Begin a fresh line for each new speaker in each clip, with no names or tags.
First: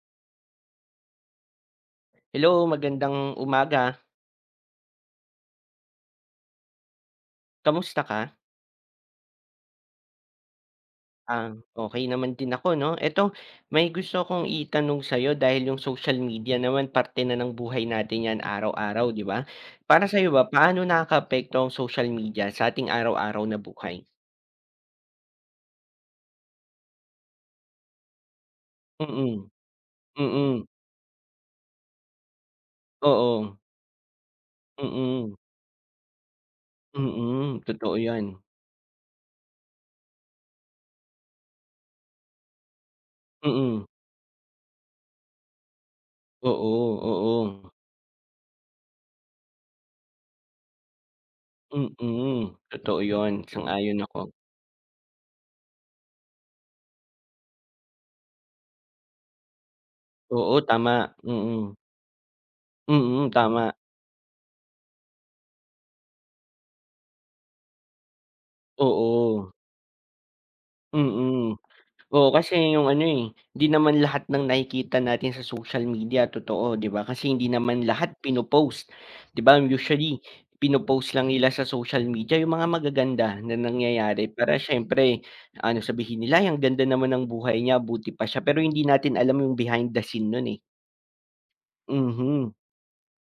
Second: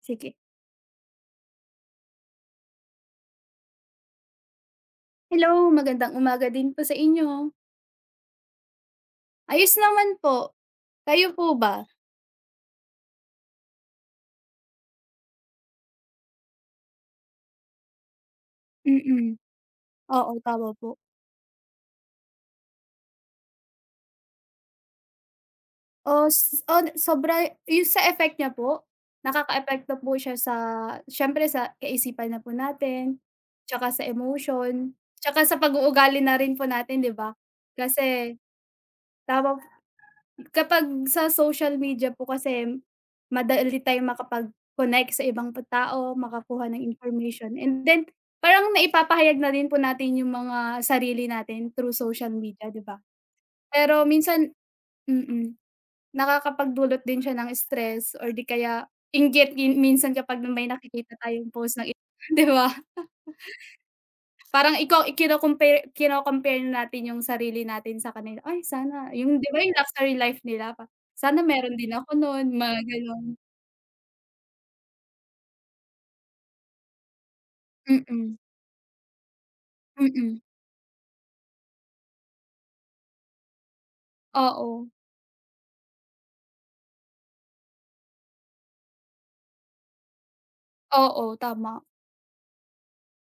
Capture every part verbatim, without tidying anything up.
Sige.
Hello, magandang umaga.
Hello, magandang umaga din po sa inyo.
Kamusta ka?
Ayos naman po, kayo po
Ah,
ba?
okay naman din ako 'no. Eto, may gusto akong itanong sa'yo dahil yung social media naman parte na ng buhay natin 'yan araw-araw, 'di
Mm,
ba? Para sa'yo
oo,
ba,
tama
paano
po.
nakakaapekto ang social media sa ating araw-araw na buhay?
Os od Sobra yung sa effect niya po,
Mm,
epekto po siya sa,
mm,
siyempre, sa kaisipan na po natin,
oo,
tsaka sa emotion,
mm,
tsaka sa pag-uugali na rin po natin, 'di ba?
mm, totoo 'yan.
Kasi tama Kapag sa social media po kasi, madali
Mm,
tayong makapag-connect sa ibang pa tao, makakuha ng
oo,
information,
oo,
and then parang naipapahayag na din po natin yung mga sarili natin through social
mm,
media, 'di ba?
totoo 'yun,
Pero
sang-ayon ako.
minsan, mm, nakakapagdulot din siya ng stress, or di kaya inggit min minsan kapag
Oo,
may
tama,
nakikita tayong
mm,
post ng i 'di ba?
mm, tama,
Parang ikaw ikino-compare kino-compare natin yung sarili natin sa kanila, "Ay sana," yung 'di
oo.
ba yung luxury life nila pa, "Sana
Mm.
meron din ako
Oo,
nun,"
kasi
mga
yung ano, eh,
ganun.
hindi naman lahat ng nakikita natin sa social media totoo, 'di ba? Kasi hindi naman lahat
Mm,
pino-post, 'di ba? Usually,
mm.
pino-post lang nila sa social media yung mga magaganda na nangyayari para
Oo,
siyempre ano, sabihin nila, "Ay, ang ganda naman ng buhay niya, buti pa siya." Pero hindi natin alam yung behind the scene nun, eh.
oo, tama.
Mhm.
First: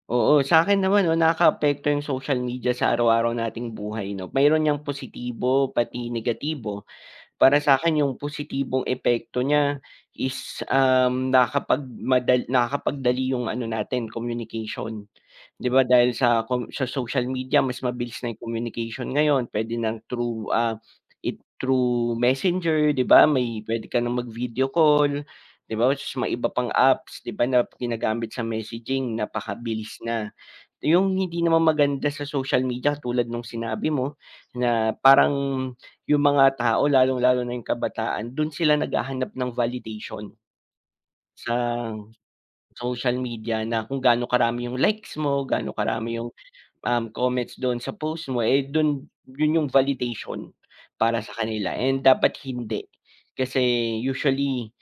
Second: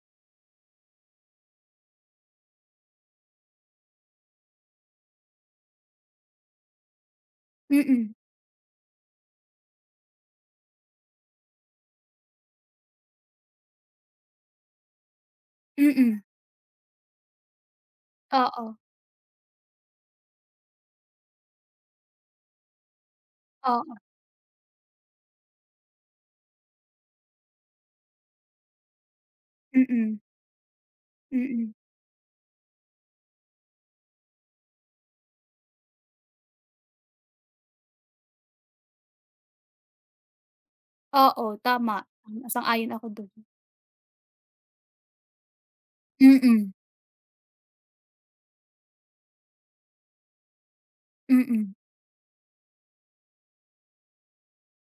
Oo, sa'kin naman 'no, nakakaapekto yung social media sa araw-araw nating buhay 'no. Mayro'n niyang positibo, pati negatibo. Para sa'kin
Mm,
yung positibong epekto niya is, um, nakakapagmadal nakakapagdali yung ano natin communication. 'Di ba dahil
mm.
sa com sa social media mas mabilis na yung
Oo,
communication ngayon, puwede ng through, ah, it through Messenger, 'di ba, may puwede
oo,
ka ng mag-video call, 'di ba, ta's may iba pang apps 'di ba na ginagamit sa messaging napakabilis
mm,
na. Yung hindi naman
mm.
maganda sa social media tulad nung sinabi mo na parang yung mga tao lalong-lalo na yung kabataan, dun sila naghahanap ng validation
Oo,
sa
tama, sang-ayon ako
social
dun.
media na kung gaano karami yung likes mo, gaano karami yung,
Mm,
um, comments dun sa post mo, eh, dun yun yung validation para sa
mm.
kanila, and dapat hindi. Kasi usually,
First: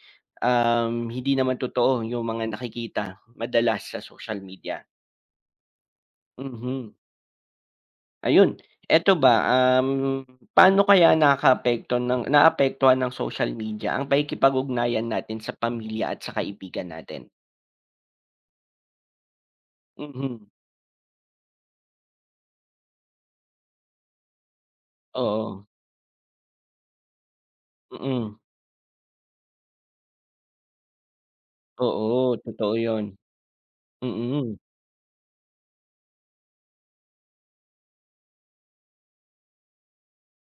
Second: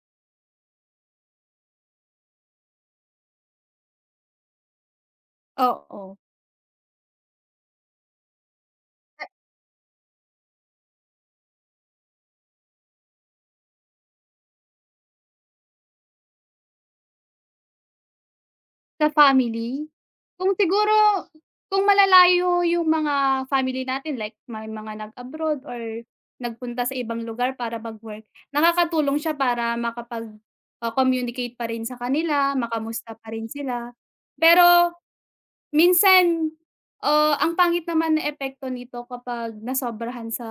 um, hindi naman totoo yung mga nakikita madalas sa social media.
Oo.
Mhm. Ayun, eto ba, um, paano kaya nakakaapekto ng naapektuhan ng social media ang pakikipag-ugnayan natin sa pamilya at sa kaibigan natin?
Sa family?
Mhm,
Kung siguro kung malalayo yung mga family natin, like may mga nag-abroad
oo,
or nagpunta sa ibang lugar para mag-work,
mm.
nakakatulong siya para makapag, ah, communicate pa rin sa
Oo,
kanila,
totoo yun,
makamusta pa rin sila.
mm.
Pero minsan, ah, ang pangit naman na epekto nito kapag nasobrahan sa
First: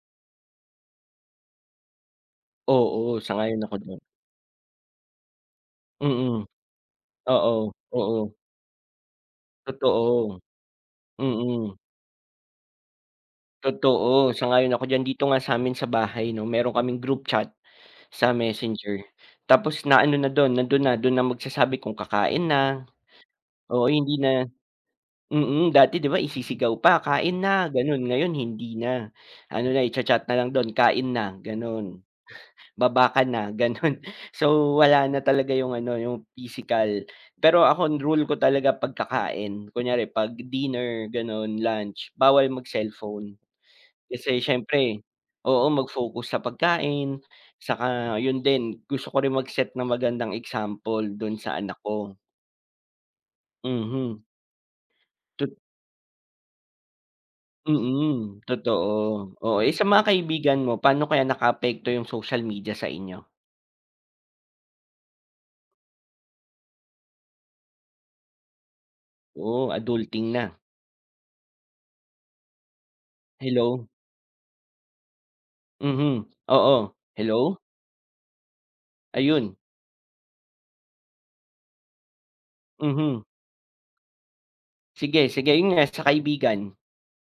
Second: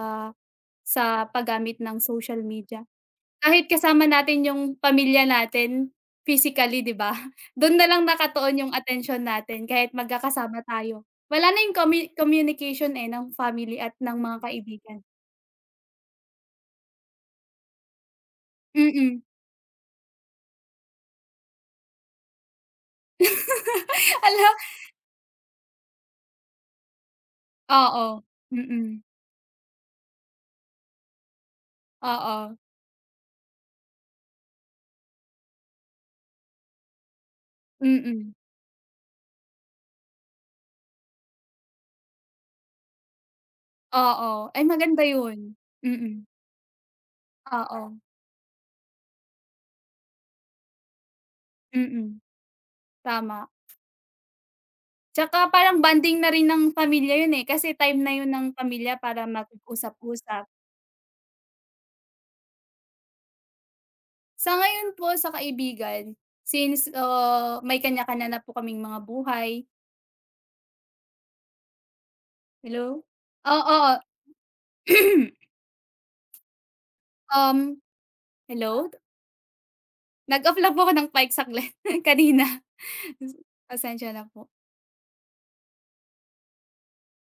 sa paggamit ng social media.
Oo, sang-ayon
Kahit
ako dun,
kasama natin yung pamilya natin
mm.
physically, 'di ba?
Oo,
Don na lang
oo,
nakatuon yung atensyon natin kahit
totoo,
magkakasama tayo. Wala na yung
mm.
commu communication, eh, ng family at ng
Totoo,
mga
sang-ayon ako
kaibigan.
diyan. Dito nga sa'min sa bahay 'no, meron kaming group chat sa Messenger,
Mm.
tapos na ano na dun, nandun na, dun na magsasabi kung kakain na, oo, hindi na.
Hala.
Mm, dati 'di ba isisigaw pa, "Kain na," gano'n.
Oo,
Ngayon hindi
mm,
na. Ano na, i-cha-chat na lang do'n, "Kain na," gano'n,
oo,
"Baba ka na," gano'n. So, wala na talaga yung ano, yung physical. Pero ako ang rule
mm,
ko talaga pagkakain, kunyari 'pag dinner gano'n, lunch, bawal mag-cellphone. Kasi
oo. Ay,
siyempre
maganda yun.
oo,
Mm,
mag-focus sa pagkain,
oo,
saka yun din, gusto ko rin mag-set ng magandang example do'n sa anak ko.
mm, tama.
Mhm.
Tsaka parang bonding na rin ng pamilya yun, eh, kasi time na yun ng
Mm, totoo.
pamilya para
Oo, eh, sa mga
makipag-usap-usap.
kaibigan mo, paano kaya nakaapekto yung social media sa inyo?
Sa ngayon po sa kaibigan, since, ah, may kanya-kanya na po kaming mga
Oo,
buhay.
adulting na.
Hello?
Hello?
Oo.
Mhm, oo. Hello?
Um, hello?
Ayun,
Nag-off lang po ako ng mic saglit kanina.
mhm.
Pasensya na po.
Sige, sige, yun nga sa kaibigan.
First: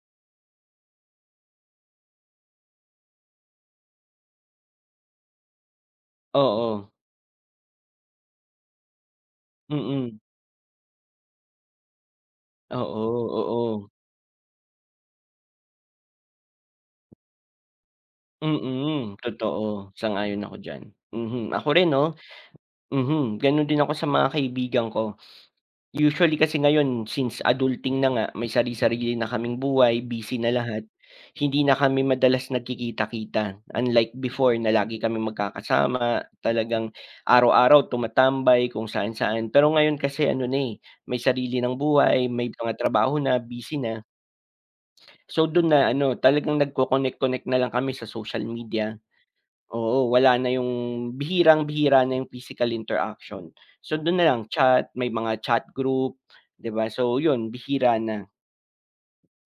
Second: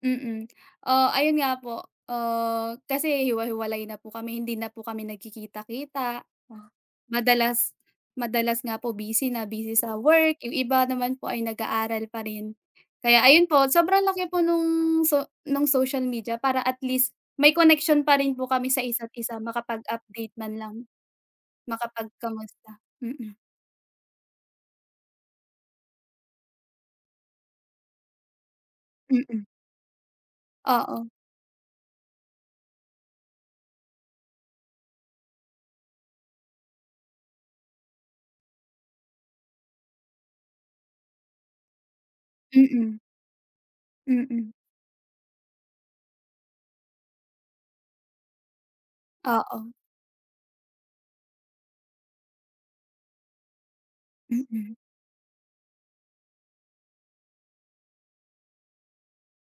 Mm. Ah, ayun nga po, ah, kasi hiwa-hiwalay na po kami, hindi na po kami nagkikita-kita. Ah.
Oo,
Madalas madalas nga po busy na busy sa
mm.
work, yung iba naman po ay nag-aaral pa rin.
Oo,
Kaya ayun po,
oo.
sobrang laki po nung so nung social media para at least may connection pa rin po kami sa isa't
Mm,
isa,
totoo.
makapag-update
Sang-ayon ako
man lang,
diyan. Mhm, ako rin 'no.
makapagkamusta. Mm,
Mhm, gano'n din ako sa mga kaibigan ko. Usually kasi ngayon since adulting na nga, may sari-sarili na
mm.
kaming buhay, busy na lahat,
Oo,
hindi na kami madalas nagkikita-kita. Unlike before na lagi kami magkakasama, talagang araw-araw tumatambay kung saan-saan. Pero ngayon kasi ano na, eh, may sarili ng buhay, may
mm,
mga
mm.
trabaho na, busy na. So, dun na ano, talagang nagko-connect-connect na lang kami sa social media.
Oo,
Oo, wala na yung bihirang-bihira na yung physical interaction. So, dun na lang
mm.
chat, may mga chat group, 'di ba? So, yun bihira na,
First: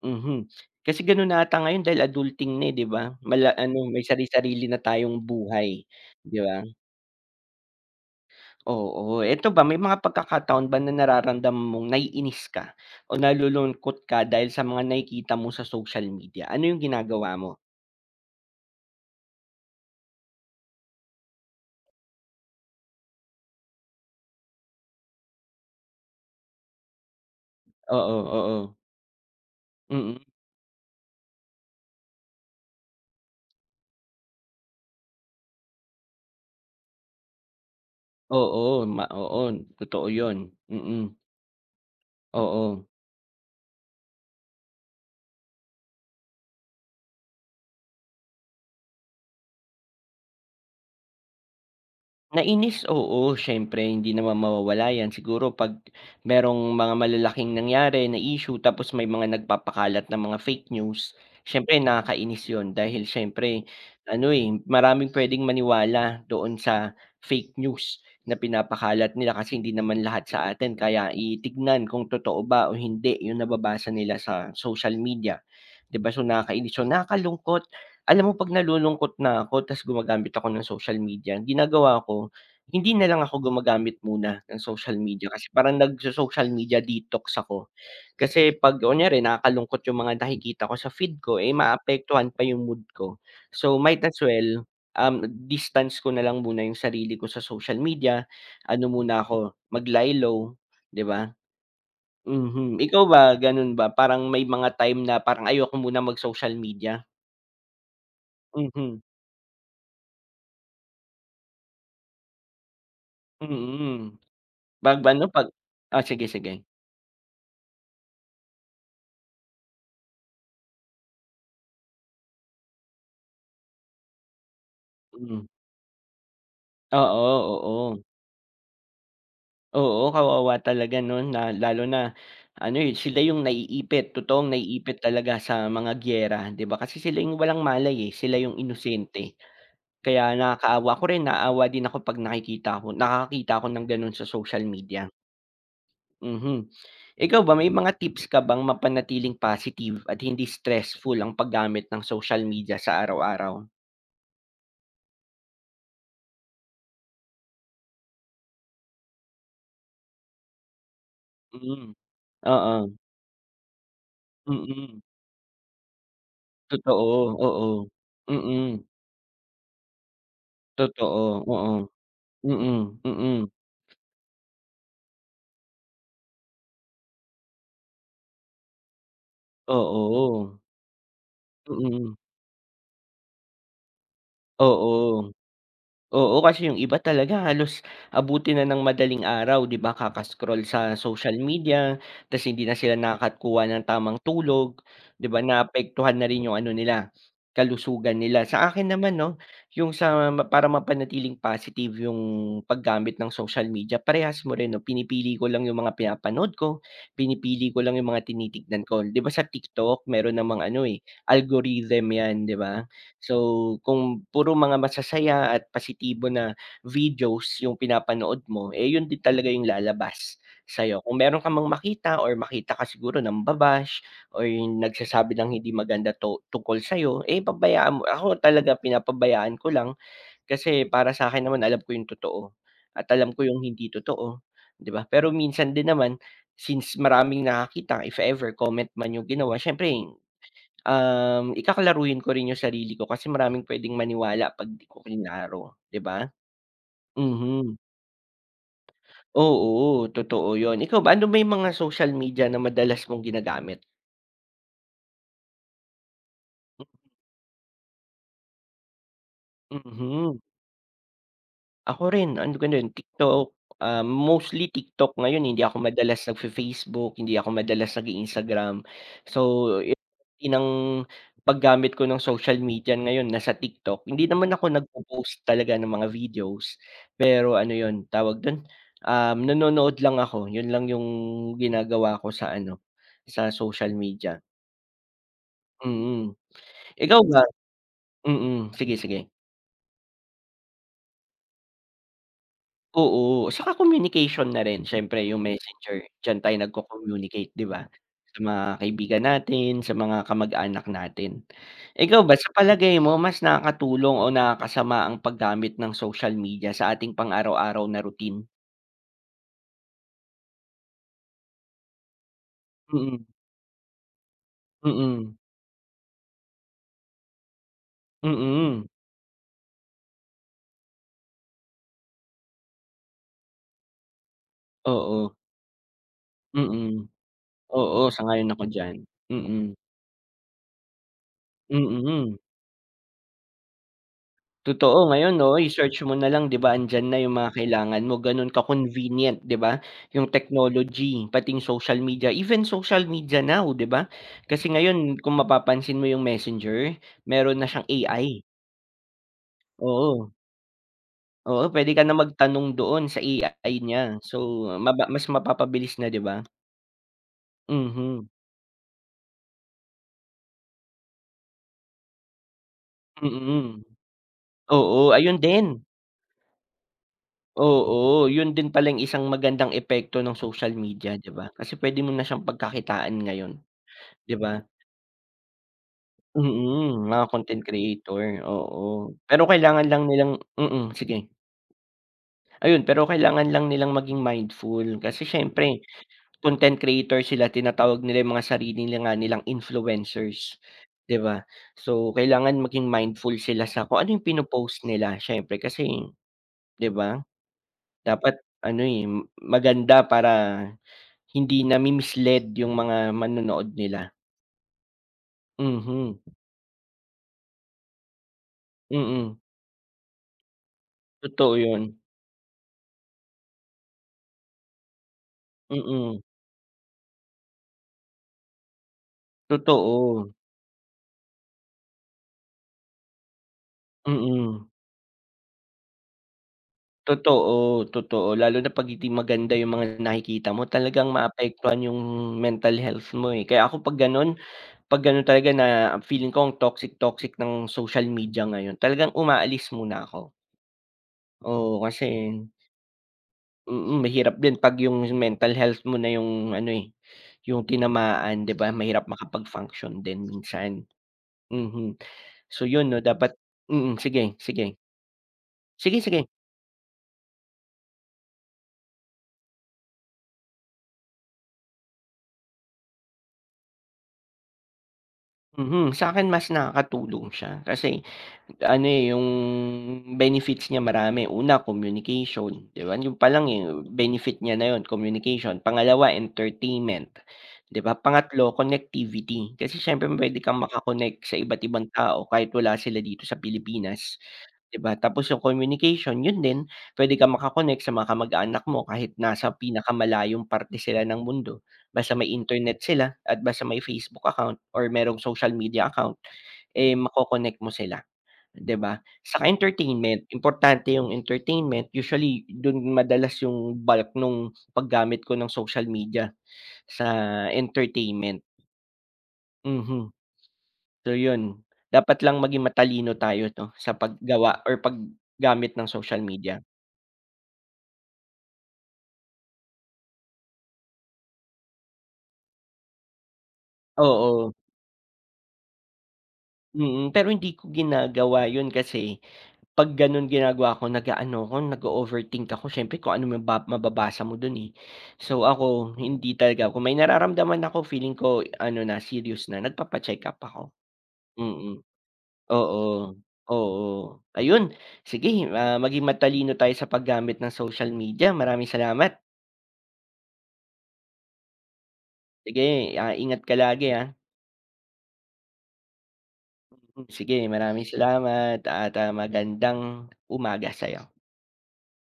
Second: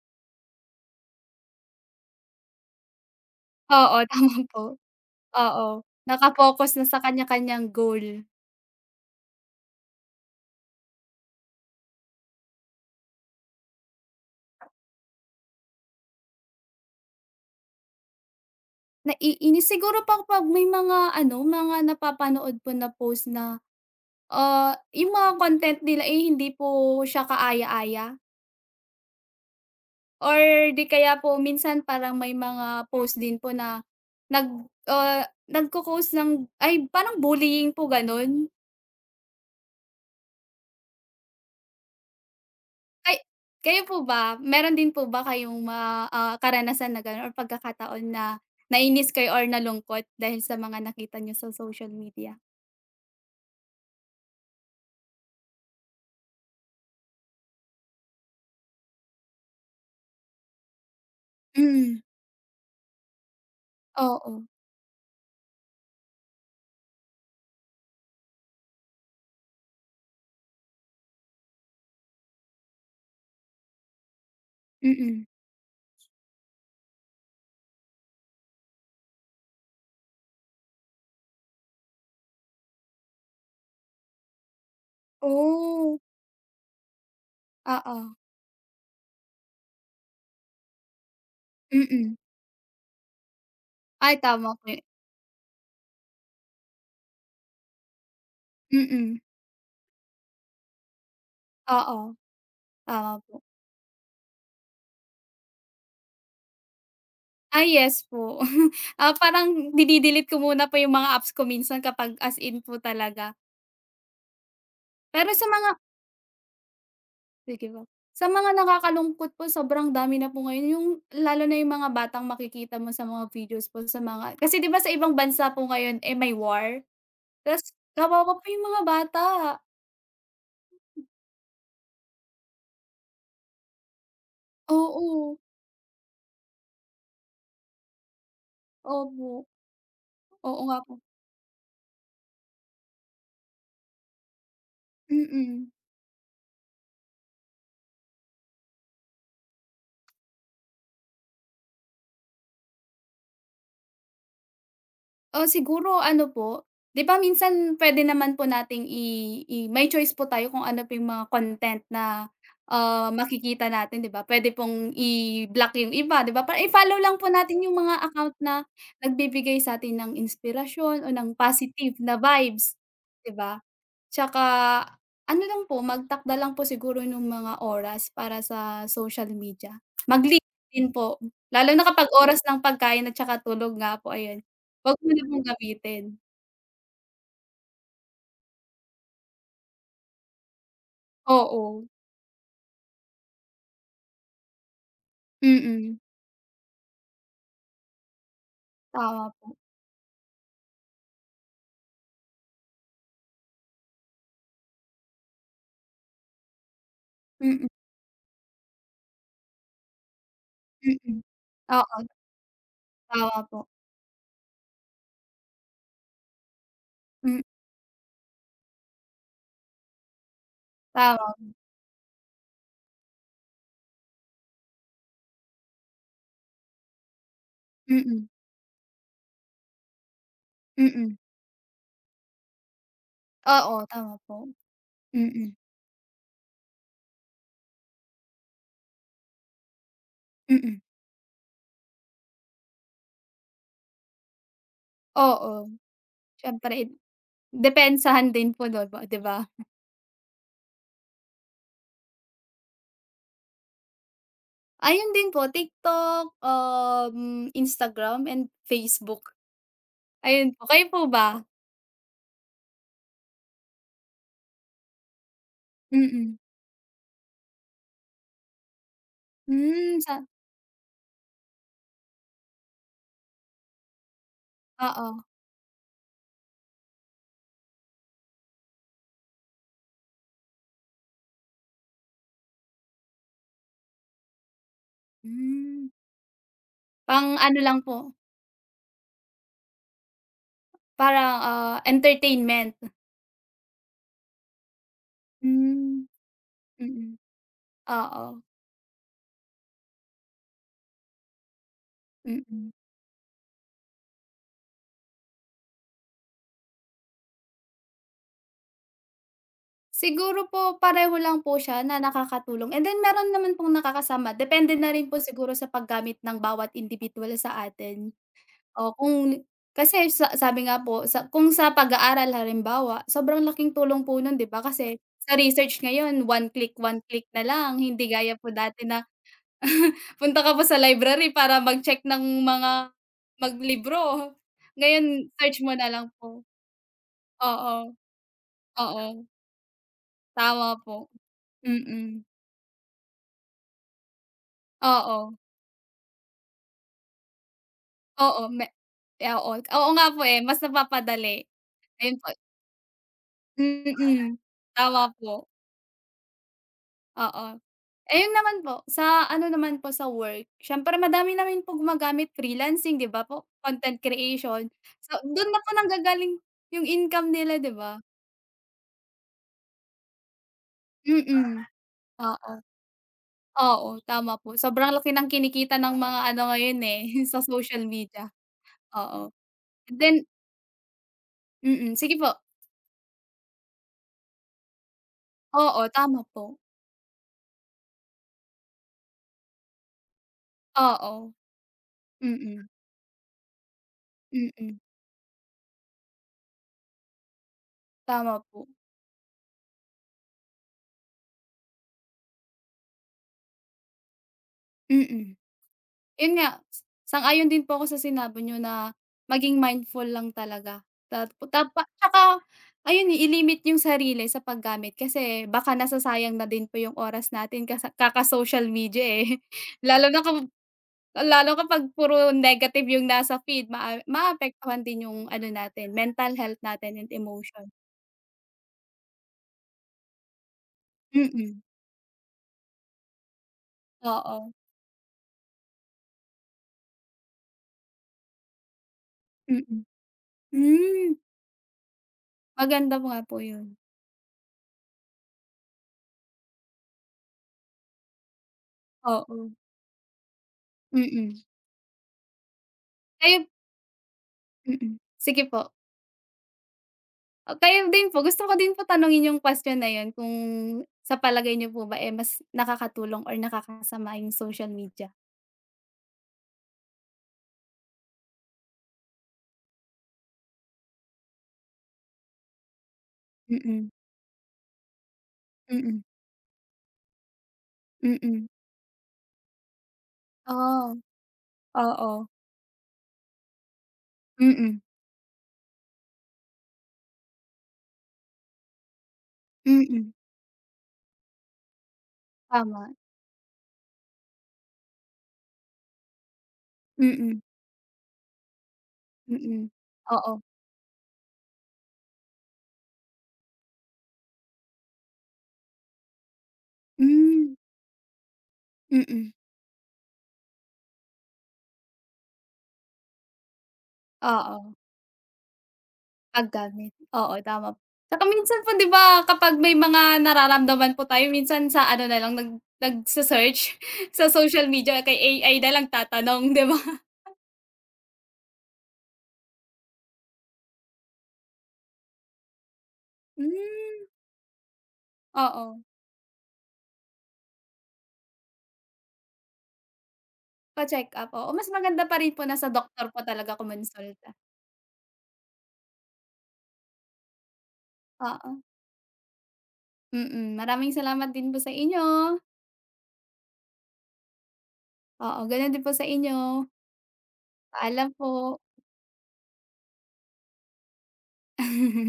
mhm. Kasi ganon na ata ngayon dahil adulting na, eh, 'di ba? Mala ano,
Oo,
may
tama po.
sari-sarili na tayong
Oo,
buhay, 'di ba?
naka-focus na sa kanya-kanyang goal.
Oo, eto ba may mga pagkakataon ba na nararamdaman mong naiinis ka o nalulungkot ka dahil sa mga nakikita mo sa social media? Ano yung ginagawa mo?
Naiinis siguro pa kapag may mga ano, mga napapanood po na post na, ah, yung mga content nila, eh, hindi po siya kaaya-aya,
Oo, oo. Mm.
or di kaya po minsan parang may mga post din po na nag ah, nagko-cause ng, ay, parang bullying po gano'n.
Oo, ma oo, totoo yun. Mm. Oo.
Ay, kayo po ba, meron din po ba kayong ma ah, karanasan na gano'n or pagkakataon na nainis kayo or nalungkot dahil sa mga nakita niyo sa social media?
Nainis, oo, syempre hindi naman mawawala 'yan. Siguro 'pag merong mga malalaking nangyari na issue tapos may mga nagpapakalat ng mga fake news, siyempre
Mm,
nakakainis 'yun dahil syempre
oo,
ano, eh, maraming pwedeng maniwala doon sa fake news na pinapakalat nila kasi hindi naman lahat sa atin kaya titignan kung totoo ba o hindi 'yung nababasa nila sa social
mm.
media, 'di ba? So, nakakainis 'yun, nakakalungkot. Alam mo 'pag nalulungkot na ako ta's gumagamit ako ng social media, ang ginagawa ko, hindi na lang ako gumagamit muna ng social media kasi parang
Oh,
nagso-social media detox ako.
oo,
Kasi 'pag kunyari nakakalungkot yung mga nakikita ko sa feed ko, eh,
mm.
maapektuhan pa yung mood ko. So, might
Ay,
as
tama po
well,
yu
um, distance ko na lang muna yung sarili ko sa social media, ano
mm,
muna ako, mag-lie low, 'di ba?
oo,
Mhm, ikaw
tama
ba,
po.
gano'n ba? Parang may mga time na parang ayoko muna mag-social media?
Ay, yes po.
Mhm.
Ah, parang dine-delete ko muna po yung mga apps ko minsan, kapag as in po talaga.
Mm, 'pag ano
Pero sa
'pag,
mga
oh, sige, sige.
Sige po. Sa mga nakakalungkot po, sobrang dami na po ngayon, yung lalo na yung mga batang makikita mo sa mga videos po sa mga, kasi 'di ba sa ibang
Mm,
bansa po ngayon, eh, may war,
oo,
ta's
oo.
kawawa po yung mga bata.
Oo, kawawa talaga 'no na lalo na ano, eh, sila yung naiipit, totoong naiipit
Oo,
talaga sa mga giyera, 'di ba? Kasi sila yung walang malay, eh, sila yung
opo,
inosente. Kaya
oo nga
nakakaawa
po.
ako rin, naawa din ako 'pag nakikita ko nakakita ako ng gano'n sa social media,
Mm.
mhm. Ikaw ba, may mga tips ka bang mapanatiling positive at hindi stressful ang paggamit ng social media sa araw-araw?
Oh, siguro ano po, 'di ba minsan puwede naman po nating i i may choice po tayo kung ano po yung mga content
Hmm,
na,
oo.
ah, makikita natin, 'di ba? Puwede pong
Mm,
i-block yung iba, 'di ba? Para i-follow lang po
totoo,
natin
oo.
yung mga account na
Mm,
nagbibigay sa'tin ng inspirasyon o
totoo,
ng
oo.
positive na vibes,
Mm,
'di
mm,
ba? Tsaka ano lang po, magtakda lang po siguro nung mga oras para sa social media. Mag-limit
oo.
din po, lalo na kapag
Mm,
oras ng pagkain at tsaka tulog nga po, ayun. 'Wag mo na
oo.
pong gamitin.
Oo, kasi yung iba talaga halos abutin na ng madaling araw, 'di ba, kaka-scroll sa social
Oo,
media, tas hindi na sila nakakakuha ng tamang tulog, 'di ba,
mm.
naapektuhan na rin yung ano nila, kalusugan nila. Sa akin naman
Tama
'no,
po.
yung sa ma para mapanatiling positive yung paggamit ng social media, parehas mo rin 'no, pinipili ko lang yung mga pinapanood ko,
Mm,
pinipili ko lang yung mga tinitignan ko. 'Di ba sa TikTok meron namang ano,
mm,
eh,
mm.
algorithm 'yan, 'di ba?
Oo, tama po.
So, kung puro mga masasaya at positibo na
Hmm,
videos yung pinapanood mo, eh, yun din talaga yung lalabas sa'yo. Kung meron ka
tama.
mang makita or makita ka siguro ng babash or yung nagsasabi ng hindi maganda to tungkol sa'yo, eh,
Mm,
pabayaan mo.
mm,
Ako talaga pinapabayaan ko lang kasi para
mm.
sa akin naman alam ko yung totoo at alam ko yung
Oo,
hindi
tama po.
totoo, 'di ba?
Mm,
Pero
mm,
minsan din naman, since maraming nakakita, if ever, comment man yung ginawa, siyempre
mm.
Um, ikakalaruin ko rin yung sarili ko kasi maraming pwedeng maniwala 'pag 'di ko
Oo,
kinlaro, 'di ba?
siyempre
Mhm.
depensahan din po nun, 'di ba?
Oo, totoo yon. Ikaw ba, ano ba yung mga social media na madalas mong ginagamit?
Ayun din po, TikTok, um, Instagram, and Facebook.
Mhm.
Ayun po, kayo po ba?
Ako rin, ano gano'n, TikTok, ah, mostly TikTok ngayon, eh, hindi ako Mm. madalas
Mm.
nagfe-Facebook, hindi ako madalas nag-i-Instagram. So, yung
Hmm, sa
ng paggamit ko ng social media ngayon nasa TikTok. Hindi naman ako
oo.
nagpo-post talaga ng mga videos, pero ano yun, tawag dun, um, nanonood lang ako. Yun lang yung ginagawa ko sa ano, sa social media.
Hmm,
Mm. Ikaw ba?
pang-ano lang po,
Mm, sige, sige.
parang, ah, entertainment.
Oo, saka communication na rin siyempre yung Mm. Messenger,
Hmm,
diyan tayo
mm.
nagko-communicate 'di ba? Sa
Oo,
mga kaibigan natin, sa mga kamag-anak natin. Ikaw ba sa
mm.
palagay mo mas nakakatulong o nakakasama ang paggamit ng social media sa ating pang-araw-araw na routine?
Siguro po pareho lang po siya na nakakatulong, and then
Mm,
meron naman pong nakakasama, depende na rin po
mm,
siguro sa paggamit ng bawat indibidwal sa atin.
mm,
O kung kasi sa sabi nga po sa kung sa pag-aaral halimbawa, sobrang laking tulong po nun, 'di ba? Kasi
oo,
sa research ngayon one click, one
mm,
click na lang,
oo,
hindi gaya po
sang-ayon ako
dati
diyan,
na
mm,
punta ka pa sa library para mag-check
mm.
ng mga maglibro.
Totoo
Ngayon
ngayon 'no,
search mo na
i-search
lang
mo na
po.
lang 'di ba andiyan na yung mga
Oo,
kailangan mo gano'n
oo,
ka-convenient 'di ba, yung
tama po.
technology pati yung social
Mm,
media, even social media now 'di ba? Kasi ngayon
oo,
kung mapapansin mo yung Messenger, meron na siyang A I,
oo, me eh, oo, oo nga po,
oo,
eh, mas napapadali.
oo puwede ka na
Ayun po,
magtanong doon sa A I niya
mm,
so maba
tama
mas
po,
mapapabilis na 'di ba?
oo.
Mhm,
Ayun naman po, sa ano naman po sa work, siyempre madami namin po gumagamit freelancing, 'di ba po,
mm,
content creation.
oo
So,
ayun
do'n na
din,
po nanggagaling yung income nila, 'di ba?
oo yun din pala yung isang magandang epekto ng social media 'di ba?
Mm,
Kasi puwede mo na siyang
oo,
pagkakitaan ngayon
oo, tama
'di
po.
ba?
Sobrang laki ng kinikita ng mga ano ngayon, eh,
Mm, mga
sa
content
social
creator,
media,
oo.
oo.
Pero kailangan lang
Then,
nilang mm, sige.
mm, sige po.
Ayun, pero kailangan lang nilang maging mindful kasi siyempre
Oo, tama po.
content creator sila tinatawag nila yung mga sarili nila nga nilang influencers,
Oo,
'di ba? So, kailangan
mm,
maging mindful sila sa kung ano yung
mm,
pino-post nila siyempre kasi, 'di ba, dapat
tama po,
ano, eh, maganda para hindi nami-mislead yung mga manonood nila.
mm.
Mhm,
Yun nga, sang-ayon din po ako sa sinabi niyo na
mm.
maging mindful lang talaga. Tap
Totoo
tapa
yun,
Tsaka ayun, eh, i-limit yung sarili sa paggamit, kasi baka
mm,
nasasayang na din po yung oras natin kasa kaka-social media, eh. Lalo na
totoo.
kung lalo kapag puro negative yung nasa feed, maa
Mm,
maapektuhan din yung ano natin, mental health natin and
totoo,
emotion.
totoo lalo na 'pag hindi maganda yung mga nakikita mo talagang
Mm,
maapektuhan yung mental health mo, eh. Kaya ako 'pag gano'n
oo,
'pag gano'n talaga na feeling ko ang toxic-toxic ng social media ngayon talagang umaalis
mm.
muna ako.
Hmm,
Oo, kasi
maganda nga po yun.
mm, mahirap din 'pag yung mental health mo na yung ano, eh, yung tinamaan 'di ba mahirap
Oo,
makapag-function din minsan.
mm.
Mhm. So yun 'no dapat
Kayo
mm, sige, sige.
mm, Sige po.
Sige, sige.
Oh, kayo din po, gusto ko din po tanungin yung question na yun, kung sa palagay niyo po ba, eh, mas nakakatulong or nakakasama yung social media?
Mhm, sa'kin mas nakakatulong siya kasi ano, eh, yung benefits niya marami. Una, communication, 'di ba? Yung pa lang, eh,
Mm,
benefit niya na yun, communication.
mm,
Pangalawa, entertainment, 'di ba?
mm.
Pangatlo, connectivity. Kasi siyempre puwede kang
Oh,
maka-connect sa iba't ibang
oo.
tao kahit wala sila dito sa Pilipinas, 'di
Mm,
ba? Tapos yung communication, yun din, puwede kang maka-connect sa mga kamag-anak mo kahit nasa
mm.
pinakamalayong parte sila ng mundo. Basta may internet
Tama.
sila at basta may Facebook account or merong social media account, eh,
Mm,
mako-connect mo sila. 'Di ba? Saka
mm.
entertainment,
Oo.
importante yung entertainment. Usually dun madalas yung bulk nung paggamit ko ng social media sa
Hmm,
entertainment,
mm.
mhm. So yun, dapat lang maging matalino tayo 'no sa paggawa
Oo,
or paggamit ng social media.
paggamit. Oo, tama. Tsaka minsan po 'di ba kapag may mga nararamdaman po tayo minsan sa ano, na lang nag nagse-search sa
Oo,
social media, kay A I na lang tatanong, 'di ba?
mm. Pero hindi ko ginagawa yun kasi 'pag gano'n ginagawa ko nag-aano ako, nag-o-overthink ako siyempre kung ano maba
Hmm,
mababasa mo do'n, eh. So
oo.
ako, hindi talaga, kung may nararamdaman ako feeling ko ano na, serious na, nagpapa-check up ako.
Pa-check-up, oo. Mas
Mm,
maganda pa rin po na sa
oo,
doktor po talaga
oo.
kumonsulta.
Ayun, sige, ah, maging matalino tayo sa paggamit ng social media.
Oo,
Maraming salamat.
mm. Maraming salamat din po sa inyo.
Sige, ah, ingat ka lagi, ah.
Oo, gano'n din po sa inyo.
Mm, sige maraming
Paalam po.
salamat at, ah, magandang umaga sa'yo.